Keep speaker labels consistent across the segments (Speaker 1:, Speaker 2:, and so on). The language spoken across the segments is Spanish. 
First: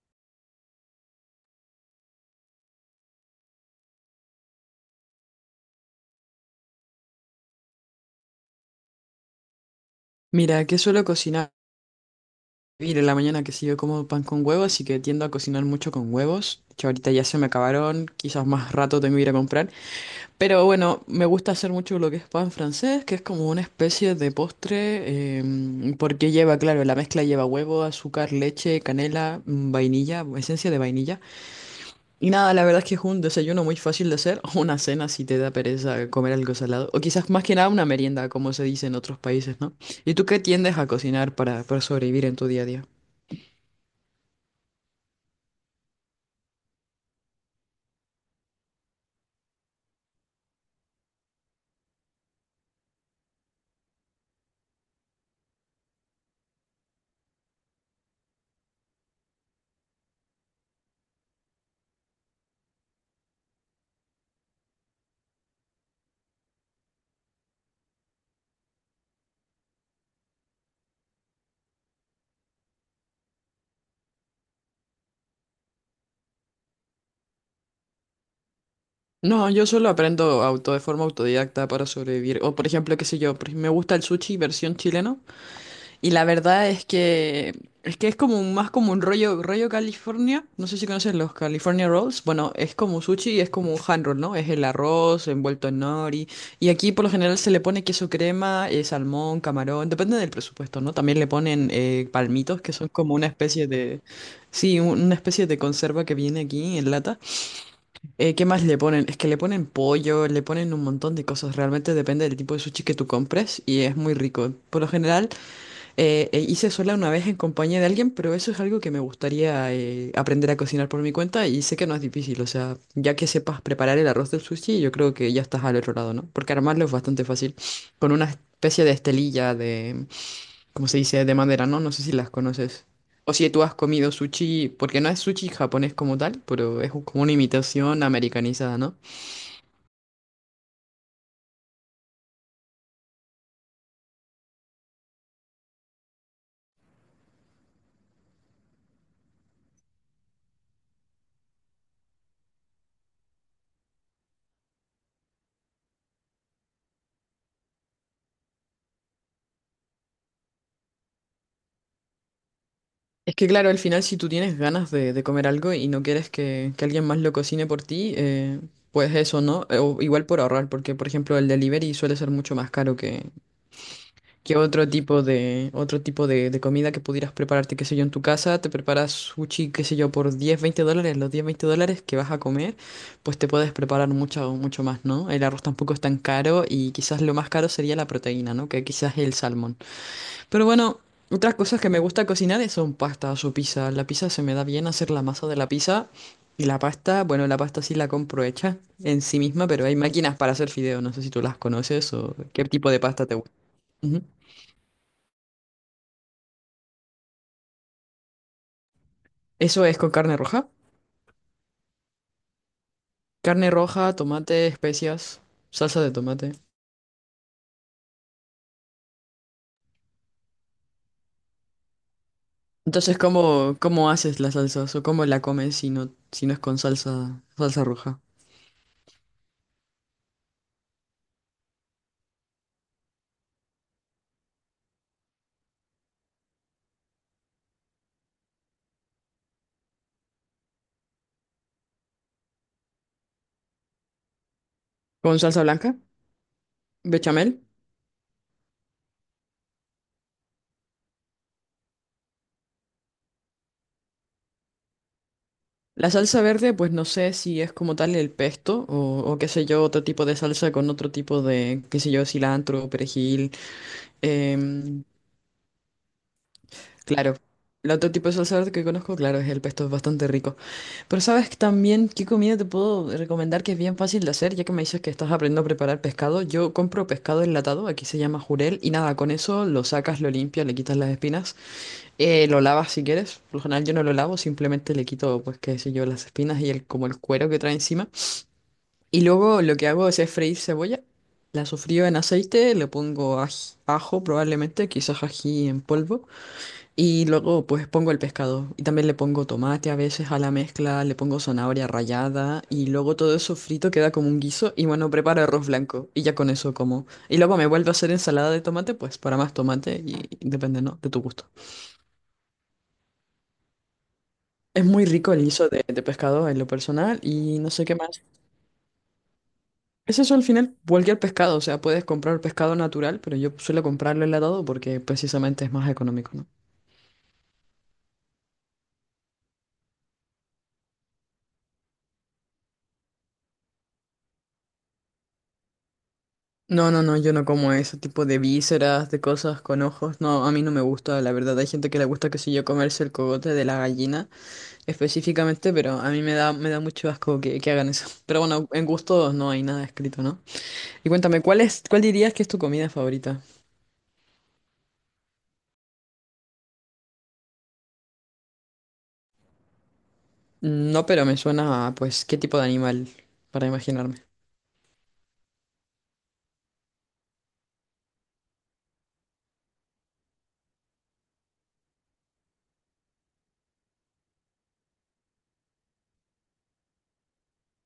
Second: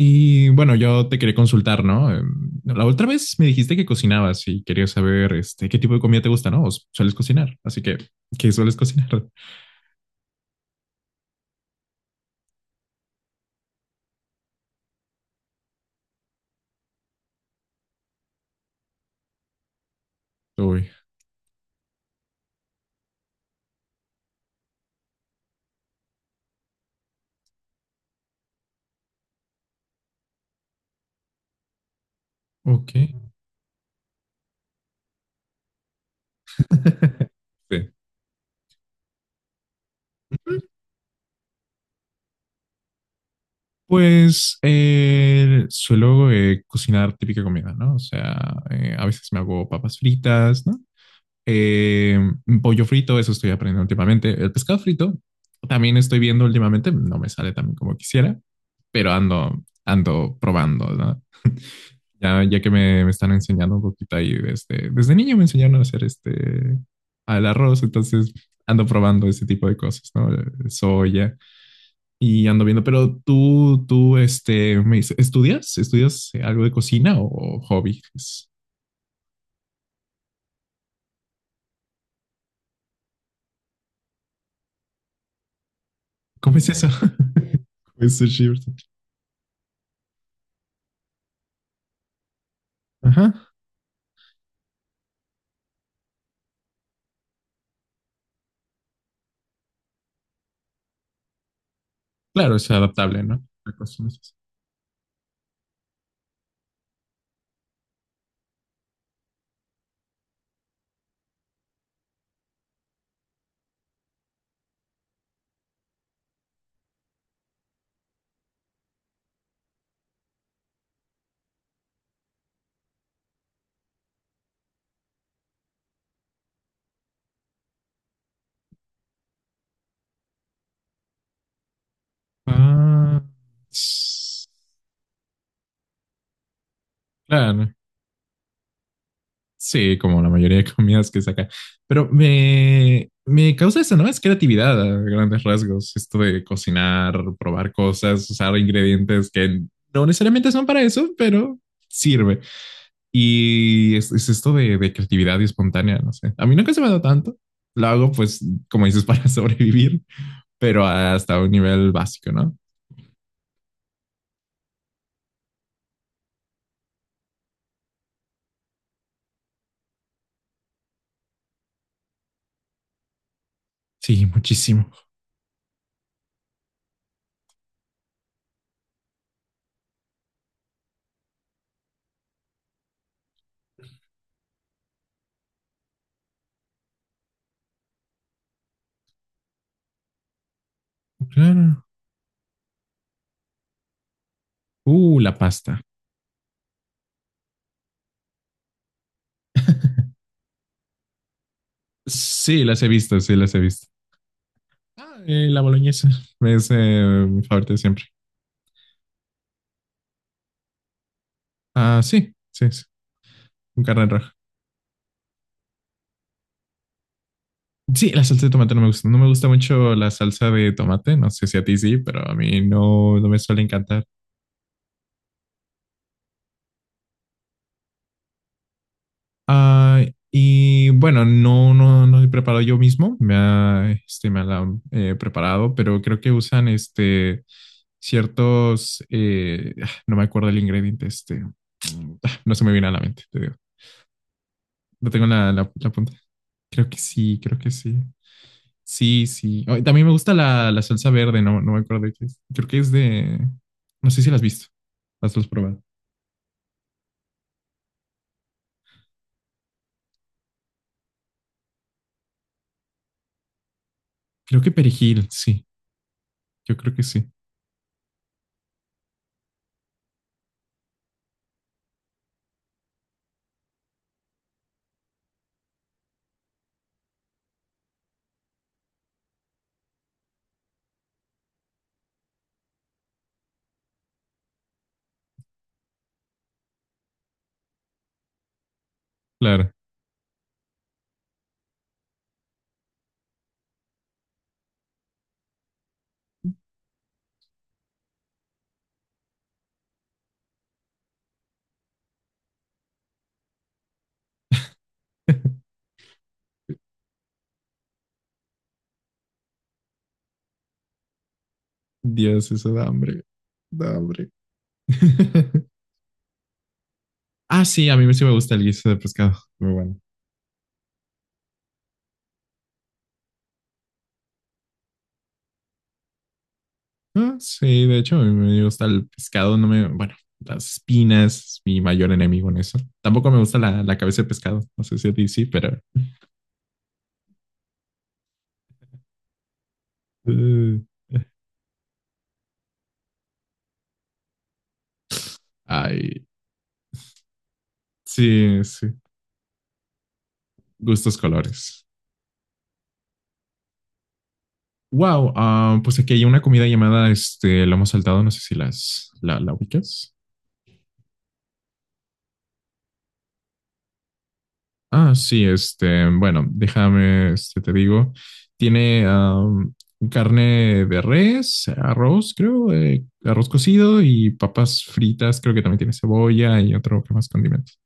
Speaker 1: Y bueno, yo te quería consultar, ¿no? La otra vez me dijiste que cocinabas y quería saber este, qué tipo de comida te gusta, ¿no? ¿Sueles cocinar? Así que, ¿qué sueles cocinar?
Speaker 2: Mira, que suelo cocinar en la mañana que sí yo como pan con huevo, así que tiendo a cocinar mucho con huevos. Que ahorita ya se me acabaron, quizás más rato tengo que ir a comprar. Pero
Speaker 1: Uy,
Speaker 2: bueno, me gusta hacer mucho lo que es pan francés, que es como una especie de postre, porque lleva, claro, la mezcla lleva huevo, azúcar, leche, canela, vainilla, esencia de vainilla. Y nada, la verdad es que es un
Speaker 1: ok.
Speaker 2: desayuno muy fácil de hacer, o una cena si te da pereza comer algo salado, o quizás más que nada una
Speaker 1: Sí.
Speaker 2: merienda, como se dice en otros países, ¿no? ¿Y tú qué tiendes a cocinar para sobrevivir en tu día a día?
Speaker 1: Pues suelo cocinar típica comida, ¿no? O sea, a veces me hago papas fritas, ¿no? Eh, un pollo frito, eso estoy aprendiendo últimamente. El pescado frito también estoy viendo últimamente, no me sale tan como quisiera, pero ando probando, ¿no? Ya que me están enseñando un poquito ahí desde niño me enseñaron a hacer este, al arroz, entonces ando probando ese tipo de cosas, ¿no? Soya y ando viendo, pero este, me dice, ¿estudias? ¿Estudias algo de cocina o hobby?
Speaker 2: No, yo solo aprendo auto de forma autodidacta para sobrevivir, o por ejemplo, qué sé yo, me gusta el sushi versión chileno. Y la
Speaker 1: ¿Cómo es
Speaker 2: verdad es
Speaker 1: eso?
Speaker 2: que es
Speaker 1: Es
Speaker 2: como
Speaker 1: sushi,
Speaker 2: más
Speaker 1: ¿verdad?
Speaker 2: como un rollo, rollo California. No sé si conoces los California Rolls. Bueno, es como sushi y es
Speaker 1: Ajá.
Speaker 2: como un hand roll, ¿no? Es el arroz envuelto en nori. Y aquí por lo general se le pone queso crema, salmón, camarón. Depende del presupuesto, ¿no? También le ponen
Speaker 1: Claro,
Speaker 2: palmitos,
Speaker 1: es
Speaker 2: que son como
Speaker 1: adaptable,
Speaker 2: una
Speaker 1: ¿no?
Speaker 2: especie
Speaker 1: La
Speaker 2: de...
Speaker 1: cocina es eso.
Speaker 2: Sí, una especie de conserva que viene aquí en lata. ¿Qué más le ponen? Es que le ponen pollo, le ponen un montón de cosas. Realmente depende del tipo de sushi que tú compres y es muy rico. Por lo general... hice sola una vez en compañía de alguien, pero eso es algo que me gustaría aprender a cocinar por mi cuenta y sé que no es difícil, o sea, ya que sepas preparar el arroz del sushi, yo creo que ya estás al otro lado, ¿no? Porque armarlo es bastante fácil, con una especie de estelilla de, ¿cómo se dice?, de madera, ¿no? No sé si las conoces.
Speaker 1: Ah,
Speaker 2: O si tú has comido
Speaker 1: s-
Speaker 2: sushi, porque no es sushi japonés como tal, pero es como una
Speaker 1: claro.
Speaker 2: imitación americanizada, ¿no?
Speaker 1: Sí, como la mayoría de comidas que saca. Pero me causa eso, ¿no? Es creatividad a grandes rasgos. Esto de cocinar, probar cosas, usar ingredientes que no necesariamente son para eso, pero sirve. Es esto de creatividad y espontánea, no sé. A mí nunca se me da tanto. Lo hago, pues, como dices, para sobrevivir, pero hasta un nivel básico, ¿no?
Speaker 2: Es que claro, al final si tú tienes ganas de comer algo y no quieres que alguien más lo cocine por ti, pues eso, ¿no? O igual por ahorrar, porque por ejemplo el delivery suele ser mucho más caro
Speaker 1: Sí,
Speaker 2: que otro
Speaker 1: muchísimo.
Speaker 2: tipo de, otro tipo de comida que pudieras prepararte, qué sé yo, en tu casa, te preparas sushi, qué sé yo, por 10 20 dólares, los 10 20 dólares que vas a comer, pues te puedes preparar mucho, mucho más, ¿no? El arroz tampoco es tan caro y quizás lo más caro sería la proteína, ¿no? Que quizás el salmón. Pero bueno, otras cosas
Speaker 1: Claro.
Speaker 2: que me gusta cocinar son pastas o pizza. La pizza se me da bien hacer la
Speaker 1: La
Speaker 2: masa de la
Speaker 1: pasta.
Speaker 2: pizza. Y la pasta, bueno, la pasta sí la compro hecha en sí misma, pero hay máquinas para hacer fideo. No sé si tú las conoces o
Speaker 1: Sí,
Speaker 2: qué tipo de pasta te
Speaker 1: sí,
Speaker 2: gusta.
Speaker 1: las he visto.
Speaker 2: Ujú.
Speaker 1: La boloñesa es mi favorita de siempre.
Speaker 2: Eso es con carne roja.
Speaker 1: Ah, sí,
Speaker 2: Carne
Speaker 1: con carne
Speaker 2: roja,
Speaker 1: roja.
Speaker 2: tomate, especias, salsa de tomate.
Speaker 1: Sí, la salsa de tomate no me gusta. No me gusta mucho la salsa de tomate. No sé si a ti sí, pero a mí no,
Speaker 2: Entonces,
Speaker 1: no me suele
Speaker 2: ¿cómo,
Speaker 1: encantar.
Speaker 2: cómo haces la salsa o cómo la comes si no, si no es con salsa, salsa roja?
Speaker 1: Ah, y bueno, no he preparado yo mismo. Este, me la han preparado, pero creo que usan este ciertos, no me acuerdo el ingrediente, este, no se me viene a la mente, te digo. No tengo
Speaker 2: ¿Con salsa blanca?
Speaker 1: la punta. Creo
Speaker 2: ¿Bechamel?
Speaker 1: que sí. Sí, sí. Oh, y también me gusta la salsa verde, no, no me acuerdo de qué es. Creo que es de... No sé si la has visto. Las has probado.
Speaker 2: La salsa verde, pues no sé si es como tal el pesto o qué sé yo, otro tipo de salsa con otro tipo de, qué sé yo, cilantro, perejil.
Speaker 1: Creo que
Speaker 2: em,
Speaker 1: perejil, sí. Yo creo que sí.
Speaker 2: claro, el otro tipo de salsa verde que conozco, claro, es el pesto, es bastante rico. Pero sabes que también qué comida te puedo recomendar que es bien fácil de hacer, ya que me dices que estás aprendiendo a preparar pescado. Yo compro pescado enlatado, aquí se llama jurel, y nada, con eso lo sacas, lo limpias, le quitas las espinas, lo lavas si quieres. Por lo general yo no lo lavo, simplemente le quito, pues qué sé yo, las espinas y el, como el cuero que trae encima. Y luego
Speaker 1: Claro.
Speaker 2: lo que hago es freír cebolla. La sofrío en aceite, le pongo ajo probablemente, quizás ají en polvo. Y luego pues pongo el pescado. Y también le pongo tomate a veces a la mezcla, le pongo zanahoria rallada. Y luego todo eso frito queda como un guiso. Y bueno, preparo arroz blanco. Y ya con eso como. Y luego me vuelvo a hacer ensalada de tomate, pues para más tomate. Y depende, ¿no? De tu gusto.
Speaker 1: Dios, eso da hambre. Da hambre.
Speaker 2: Es muy rico el guiso de pescado en lo personal. Y
Speaker 1: Ah,
Speaker 2: no sé
Speaker 1: sí,
Speaker 2: qué
Speaker 1: a mí
Speaker 2: más.
Speaker 1: sí me gusta el guiso de pescado. Muy bueno.
Speaker 2: Es eso al final, cualquier pescado, o sea, puedes comprar pescado natural, pero yo suelo comprarlo enlatado porque precisamente es más económico, ¿no?
Speaker 1: Ah, sí, de hecho, a mí me gusta el pescado. No me... Bueno, las espinas, mi mayor enemigo en eso. Tampoco me gusta la cabeza de pescado. No sé si a ti sí, pero...
Speaker 2: No, no, no, yo no como ese tipo de vísceras, de cosas con ojos, no, a mí no me
Speaker 1: uh.
Speaker 2: gusta, la verdad, hay gente que le gusta, que sé yo, comerse el cogote de la gallina específicamente, pero a mí
Speaker 1: Ay,
Speaker 2: me da mucho asco que hagan eso. Pero
Speaker 1: sí,
Speaker 2: bueno, en
Speaker 1: sí.
Speaker 2: gustos no hay nada escrito, ¿no? Y
Speaker 1: Gustos
Speaker 2: cuéntame, ¿cuál es,
Speaker 1: colores.
Speaker 2: cuál dirías que es tu comida favorita?
Speaker 1: Wow, ah, pues aquí hay una comida llamada este lomo saltado, no sé si la ubicas.
Speaker 2: No, pero me suena a, pues, qué tipo de animal, para imaginarme.
Speaker 1: Ah, sí, este, bueno, déjame, este, te digo, tiene am, carne de res, arroz, creo, arroz cocido y papas fritas, creo que también tiene cebolla y otro que más condimentos.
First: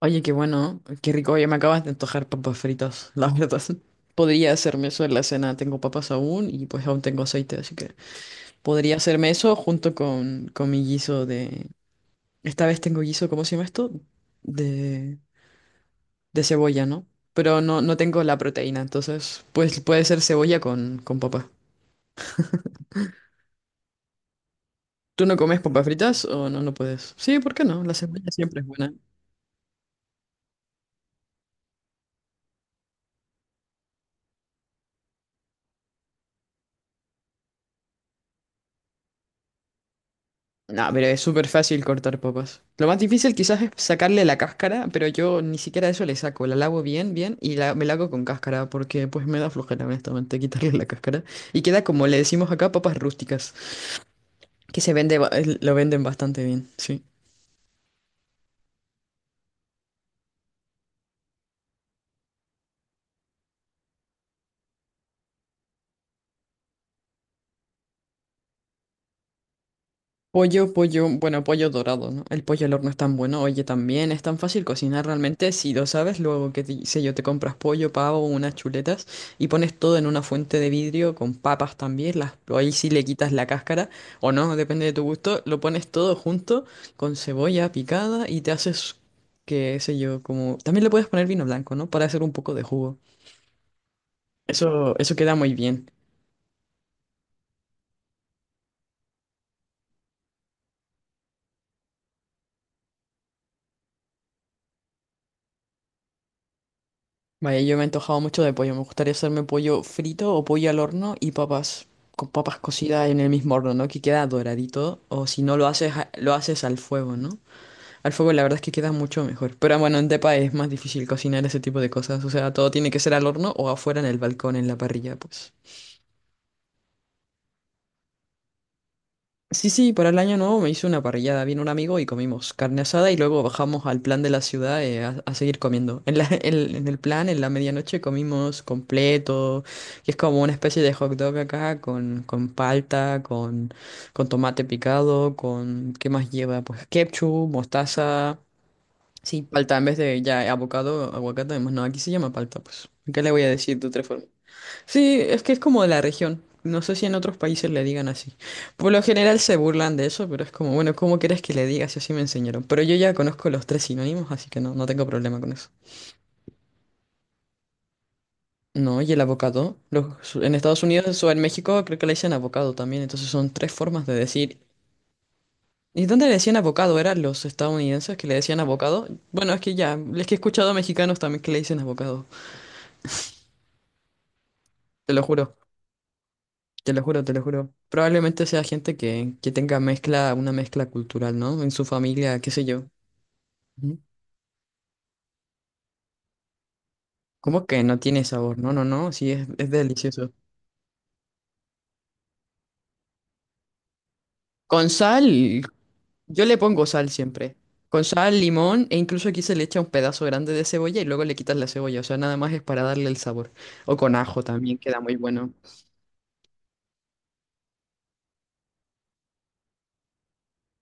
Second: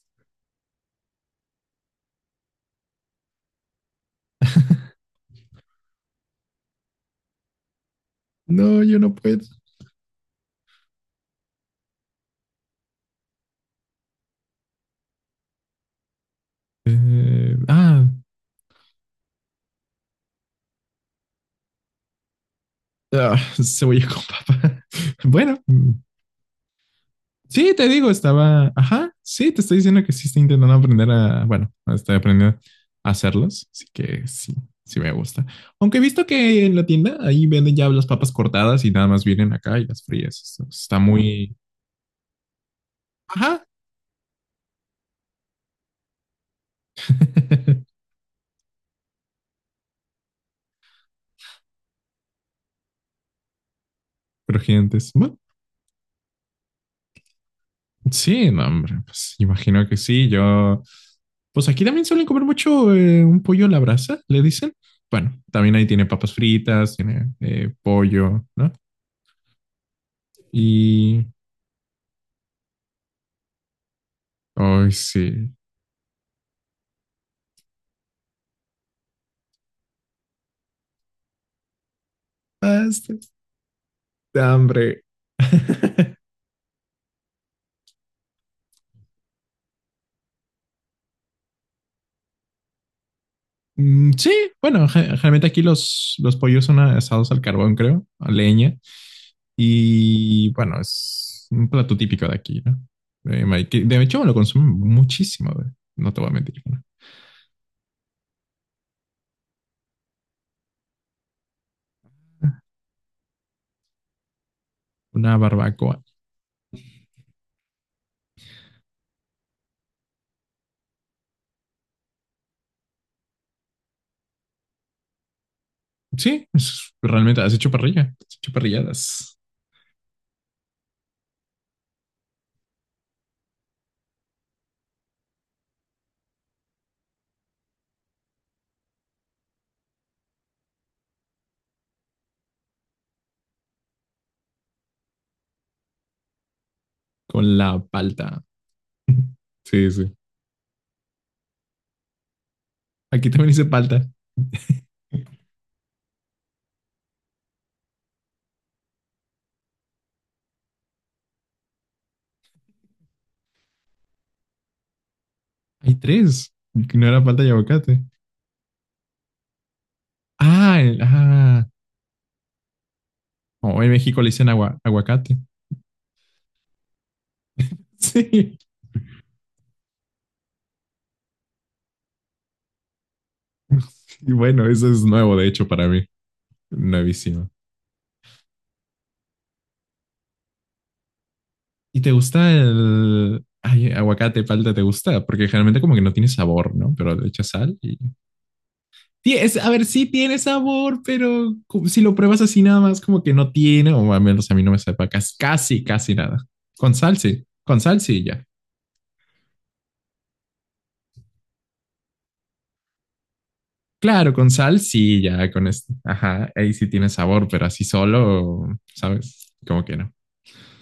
Speaker 2: Oye, qué bueno, qué rico. Ya me acabas de antojar papas fritas, la verdad. Podría hacerme eso en la cena. Tengo papas aún y pues aún tengo aceite, así que
Speaker 1: No,
Speaker 2: podría
Speaker 1: yo no
Speaker 2: hacerme
Speaker 1: puedo.
Speaker 2: eso junto con mi guiso de... Esta vez tengo guiso, ¿cómo se llama esto? De, de cebolla, ¿no?
Speaker 1: Eh,
Speaker 2: Pero no, no
Speaker 1: ah,
Speaker 2: tengo la proteína, entonces pues puede ser cebolla con papa.
Speaker 1: ah, Cebolla con papa.
Speaker 2: ¿Tú no
Speaker 1: Bueno,
Speaker 2: comes papas fritas o no, no puedes? Sí, ¿por qué
Speaker 1: sí,
Speaker 2: no?
Speaker 1: te
Speaker 2: La
Speaker 1: digo,
Speaker 2: cebolla siempre es
Speaker 1: estaba,
Speaker 2: buena.
Speaker 1: ajá, sí, te estoy diciendo que sí estoy intentando aprender a, bueno, estoy aprendiendo a hacerlos, así que sí, sí me gusta. Aunque he visto que en la tienda ahí venden ya las papas cortadas y nada más vienen acá y las frías. Esto
Speaker 2: No,
Speaker 1: Está
Speaker 2: pero es súper
Speaker 1: muy,
Speaker 2: fácil cortar papas. Lo más difícil quizás
Speaker 1: ajá,
Speaker 2: es sacarle la cáscara, pero yo ni siquiera eso le saco. La lavo bien, bien y la, me la hago con cáscara porque pues me da flojera honestamente quitarle la cáscara. Y queda como le decimos acá, papas rústicas, que se
Speaker 1: crujientes.
Speaker 2: vende,
Speaker 1: Bueno,
Speaker 2: lo venden bastante bien, sí.
Speaker 1: sí, no, hombre, pues imagino que sí. Yo, pues aquí también suelen comer mucho un pollo a la brasa, le dicen. Bueno, también ahí tiene papas fritas, tiene pollo, ¿no?
Speaker 2: Pollo, pollo,
Speaker 1: Y,
Speaker 2: bueno, pollo dorado, ¿no? El pollo al horno es tan bueno. Oye, también es tan fácil
Speaker 1: ay,
Speaker 2: cocinar realmente.
Speaker 1: sí.
Speaker 2: Si lo sabes, luego que te, sé yo, te compras pollo, pavo, unas chuletas y pones todo en una fuente de vidrio con papas también. Las, ahí sí le
Speaker 1: Pasto.
Speaker 2: quitas la cáscara o no, depende de
Speaker 1: Hambre.
Speaker 2: tu gusto. Lo pones todo junto con cebolla picada y te haces, qué sé yo, como... También le puedes poner vino blanco, ¿no? Para hacer un poco de jugo.
Speaker 1: Mm, sí, bueno,
Speaker 2: Eso, eso queda
Speaker 1: generalmente
Speaker 2: muy
Speaker 1: aquí
Speaker 2: bien.
Speaker 1: los pollos son asados al carbón, creo, a leña. Y bueno, es un plato típico de aquí, ¿no? Ma- que De hecho, lo consumen muchísimo, güey. No te voy a mentir. ¿No?
Speaker 2: Vaya, yo me he antojado mucho de pollo. Me gustaría hacerme pollo frito o pollo al horno y papas, con papas cocidas en el mismo horno, ¿no? Que queda doradito. O
Speaker 1: Una
Speaker 2: si no lo haces,
Speaker 1: barbacoa.
Speaker 2: lo haces al fuego, ¿no? Al fuego la verdad es que queda mucho mejor. Pero bueno, en Tepa es más difícil cocinar ese tipo de cosas. O sea, todo tiene que ser al horno o afuera en el balcón, en la parrilla, pues.
Speaker 1: Realmente has hecho parrilla. Has hecho parrilladas
Speaker 2: Sí, sí, para el año nuevo me hice una parrillada. Vino un amigo y comimos carne asada y luego bajamos al plan de la ciudad a seguir comiendo. En el plan, en la medianoche comimos completo, que es como una especie de hot dog acá con palta, con tomate picado, con... ¿Qué más lleva? Pues ketchup,
Speaker 1: con la
Speaker 2: mostaza.
Speaker 1: palta.
Speaker 2: Sí, palta en
Speaker 1: Sí,
Speaker 2: vez
Speaker 1: sí.
Speaker 2: de ya abocado, aguacate. No, aquí se llama palta, pues. ¿Qué
Speaker 1: Aquí
Speaker 2: le voy a
Speaker 1: también hice
Speaker 2: decir de otra
Speaker 1: palta.
Speaker 2: forma? Sí, es que es como de la región. No sé si en otros países le digan así. Por lo general se burlan de eso, pero es como, bueno, ¿cómo quieres que le diga si así me enseñaron? Pero yo ya conozco los tres sinónimos, así que no, no tengo problema con eso.
Speaker 1: Hay tres. No era palta y aguacate.
Speaker 2: No, y el avocado. Los, en
Speaker 1: Ah,
Speaker 2: Estados
Speaker 1: el-
Speaker 2: Unidos o en
Speaker 1: ah,
Speaker 2: México creo que le dicen avocado también, entonces son tres
Speaker 1: O en
Speaker 2: formas de
Speaker 1: México le dicen
Speaker 2: decir.
Speaker 1: aguacate.
Speaker 2: ¿Y dónde le decían avocado? ¿Eran los estadounidenses que le
Speaker 1: Sí.
Speaker 2: decían avocado? Bueno, es que ya, es que he escuchado a mexicanos también que le dicen avocado,
Speaker 1: Y bueno, eso es
Speaker 2: te lo
Speaker 1: nuevo, de
Speaker 2: juro.
Speaker 1: hecho, para mí.
Speaker 2: Te lo juro, te lo
Speaker 1: Nuevísimo.
Speaker 2: juro. Probablemente sea gente que tenga mezcla, una mezcla cultural, ¿no? En su
Speaker 1: ¿Y te
Speaker 2: familia, qué
Speaker 1: gusta
Speaker 2: sé yo.
Speaker 1: el ay,
Speaker 2: Ujú.
Speaker 1: aguacate, palta? ¿Te gusta? Porque generalmente como que no tiene sabor, ¿no? Pero le echas
Speaker 2: ¿Cómo
Speaker 1: sal
Speaker 2: que
Speaker 1: y...
Speaker 2: no tiene sabor? No, no, no, sí,
Speaker 1: A
Speaker 2: es
Speaker 1: ver, sí
Speaker 2: delicioso.
Speaker 1: tiene sabor, pero como- si lo pruebas así nada más, como que no tiene, o al menos a mí no me
Speaker 2: Con
Speaker 1: sepa
Speaker 2: sal,
Speaker 1: casi nada.
Speaker 2: yo le pongo
Speaker 1: Con
Speaker 2: sal
Speaker 1: sal, sí.
Speaker 2: siempre.
Speaker 1: Con sal,
Speaker 2: Con
Speaker 1: sí,
Speaker 2: sal,
Speaker 1: ya.
Speaker 2: limón, e incluso aquí se le echa un pedazo grande de cebolla y luego le quitas la cebolla. O sea, nada más es para darle el sabor. O con
Speaker 1: Claro,
Speaker 2: ajo
Speaker 1: con
Speaker 2: también
Speaker 1: sal,
Speaker 2: queda muy
Speaker 1: sí, ya,
Speaker 2: bueno.
Speaker 1: con esto. Ajá, ahí sí tiene sabor, pero así solo, ¿sabes? Como que no.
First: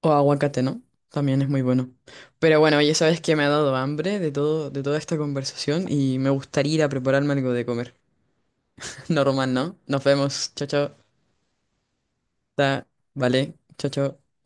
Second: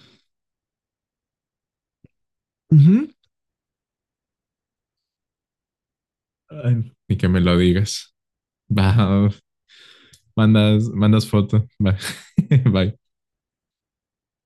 Speaker 2: O aguacate, ¿no? También es muy bueno. Pero bueno, ya sabes que me ha dado hambre de todo, de toda esta conversación y me gustaría ir a
Speaker 1: Ay, ni que
Speaker 2: prepararme
Speaker 1: me
Speaker 2: algo
Speaker 1: lo
Speaker 2: de comer.
Speaker 1: digas. Va,
Speaker 2: Normal, ¿no? Nos vemos. Chao, chao.
Speaker 1: mandas foto. Va.
Speaker 2: Ta,
Speaker 1: Bye.
Speaker 2: vale. Chao, chao.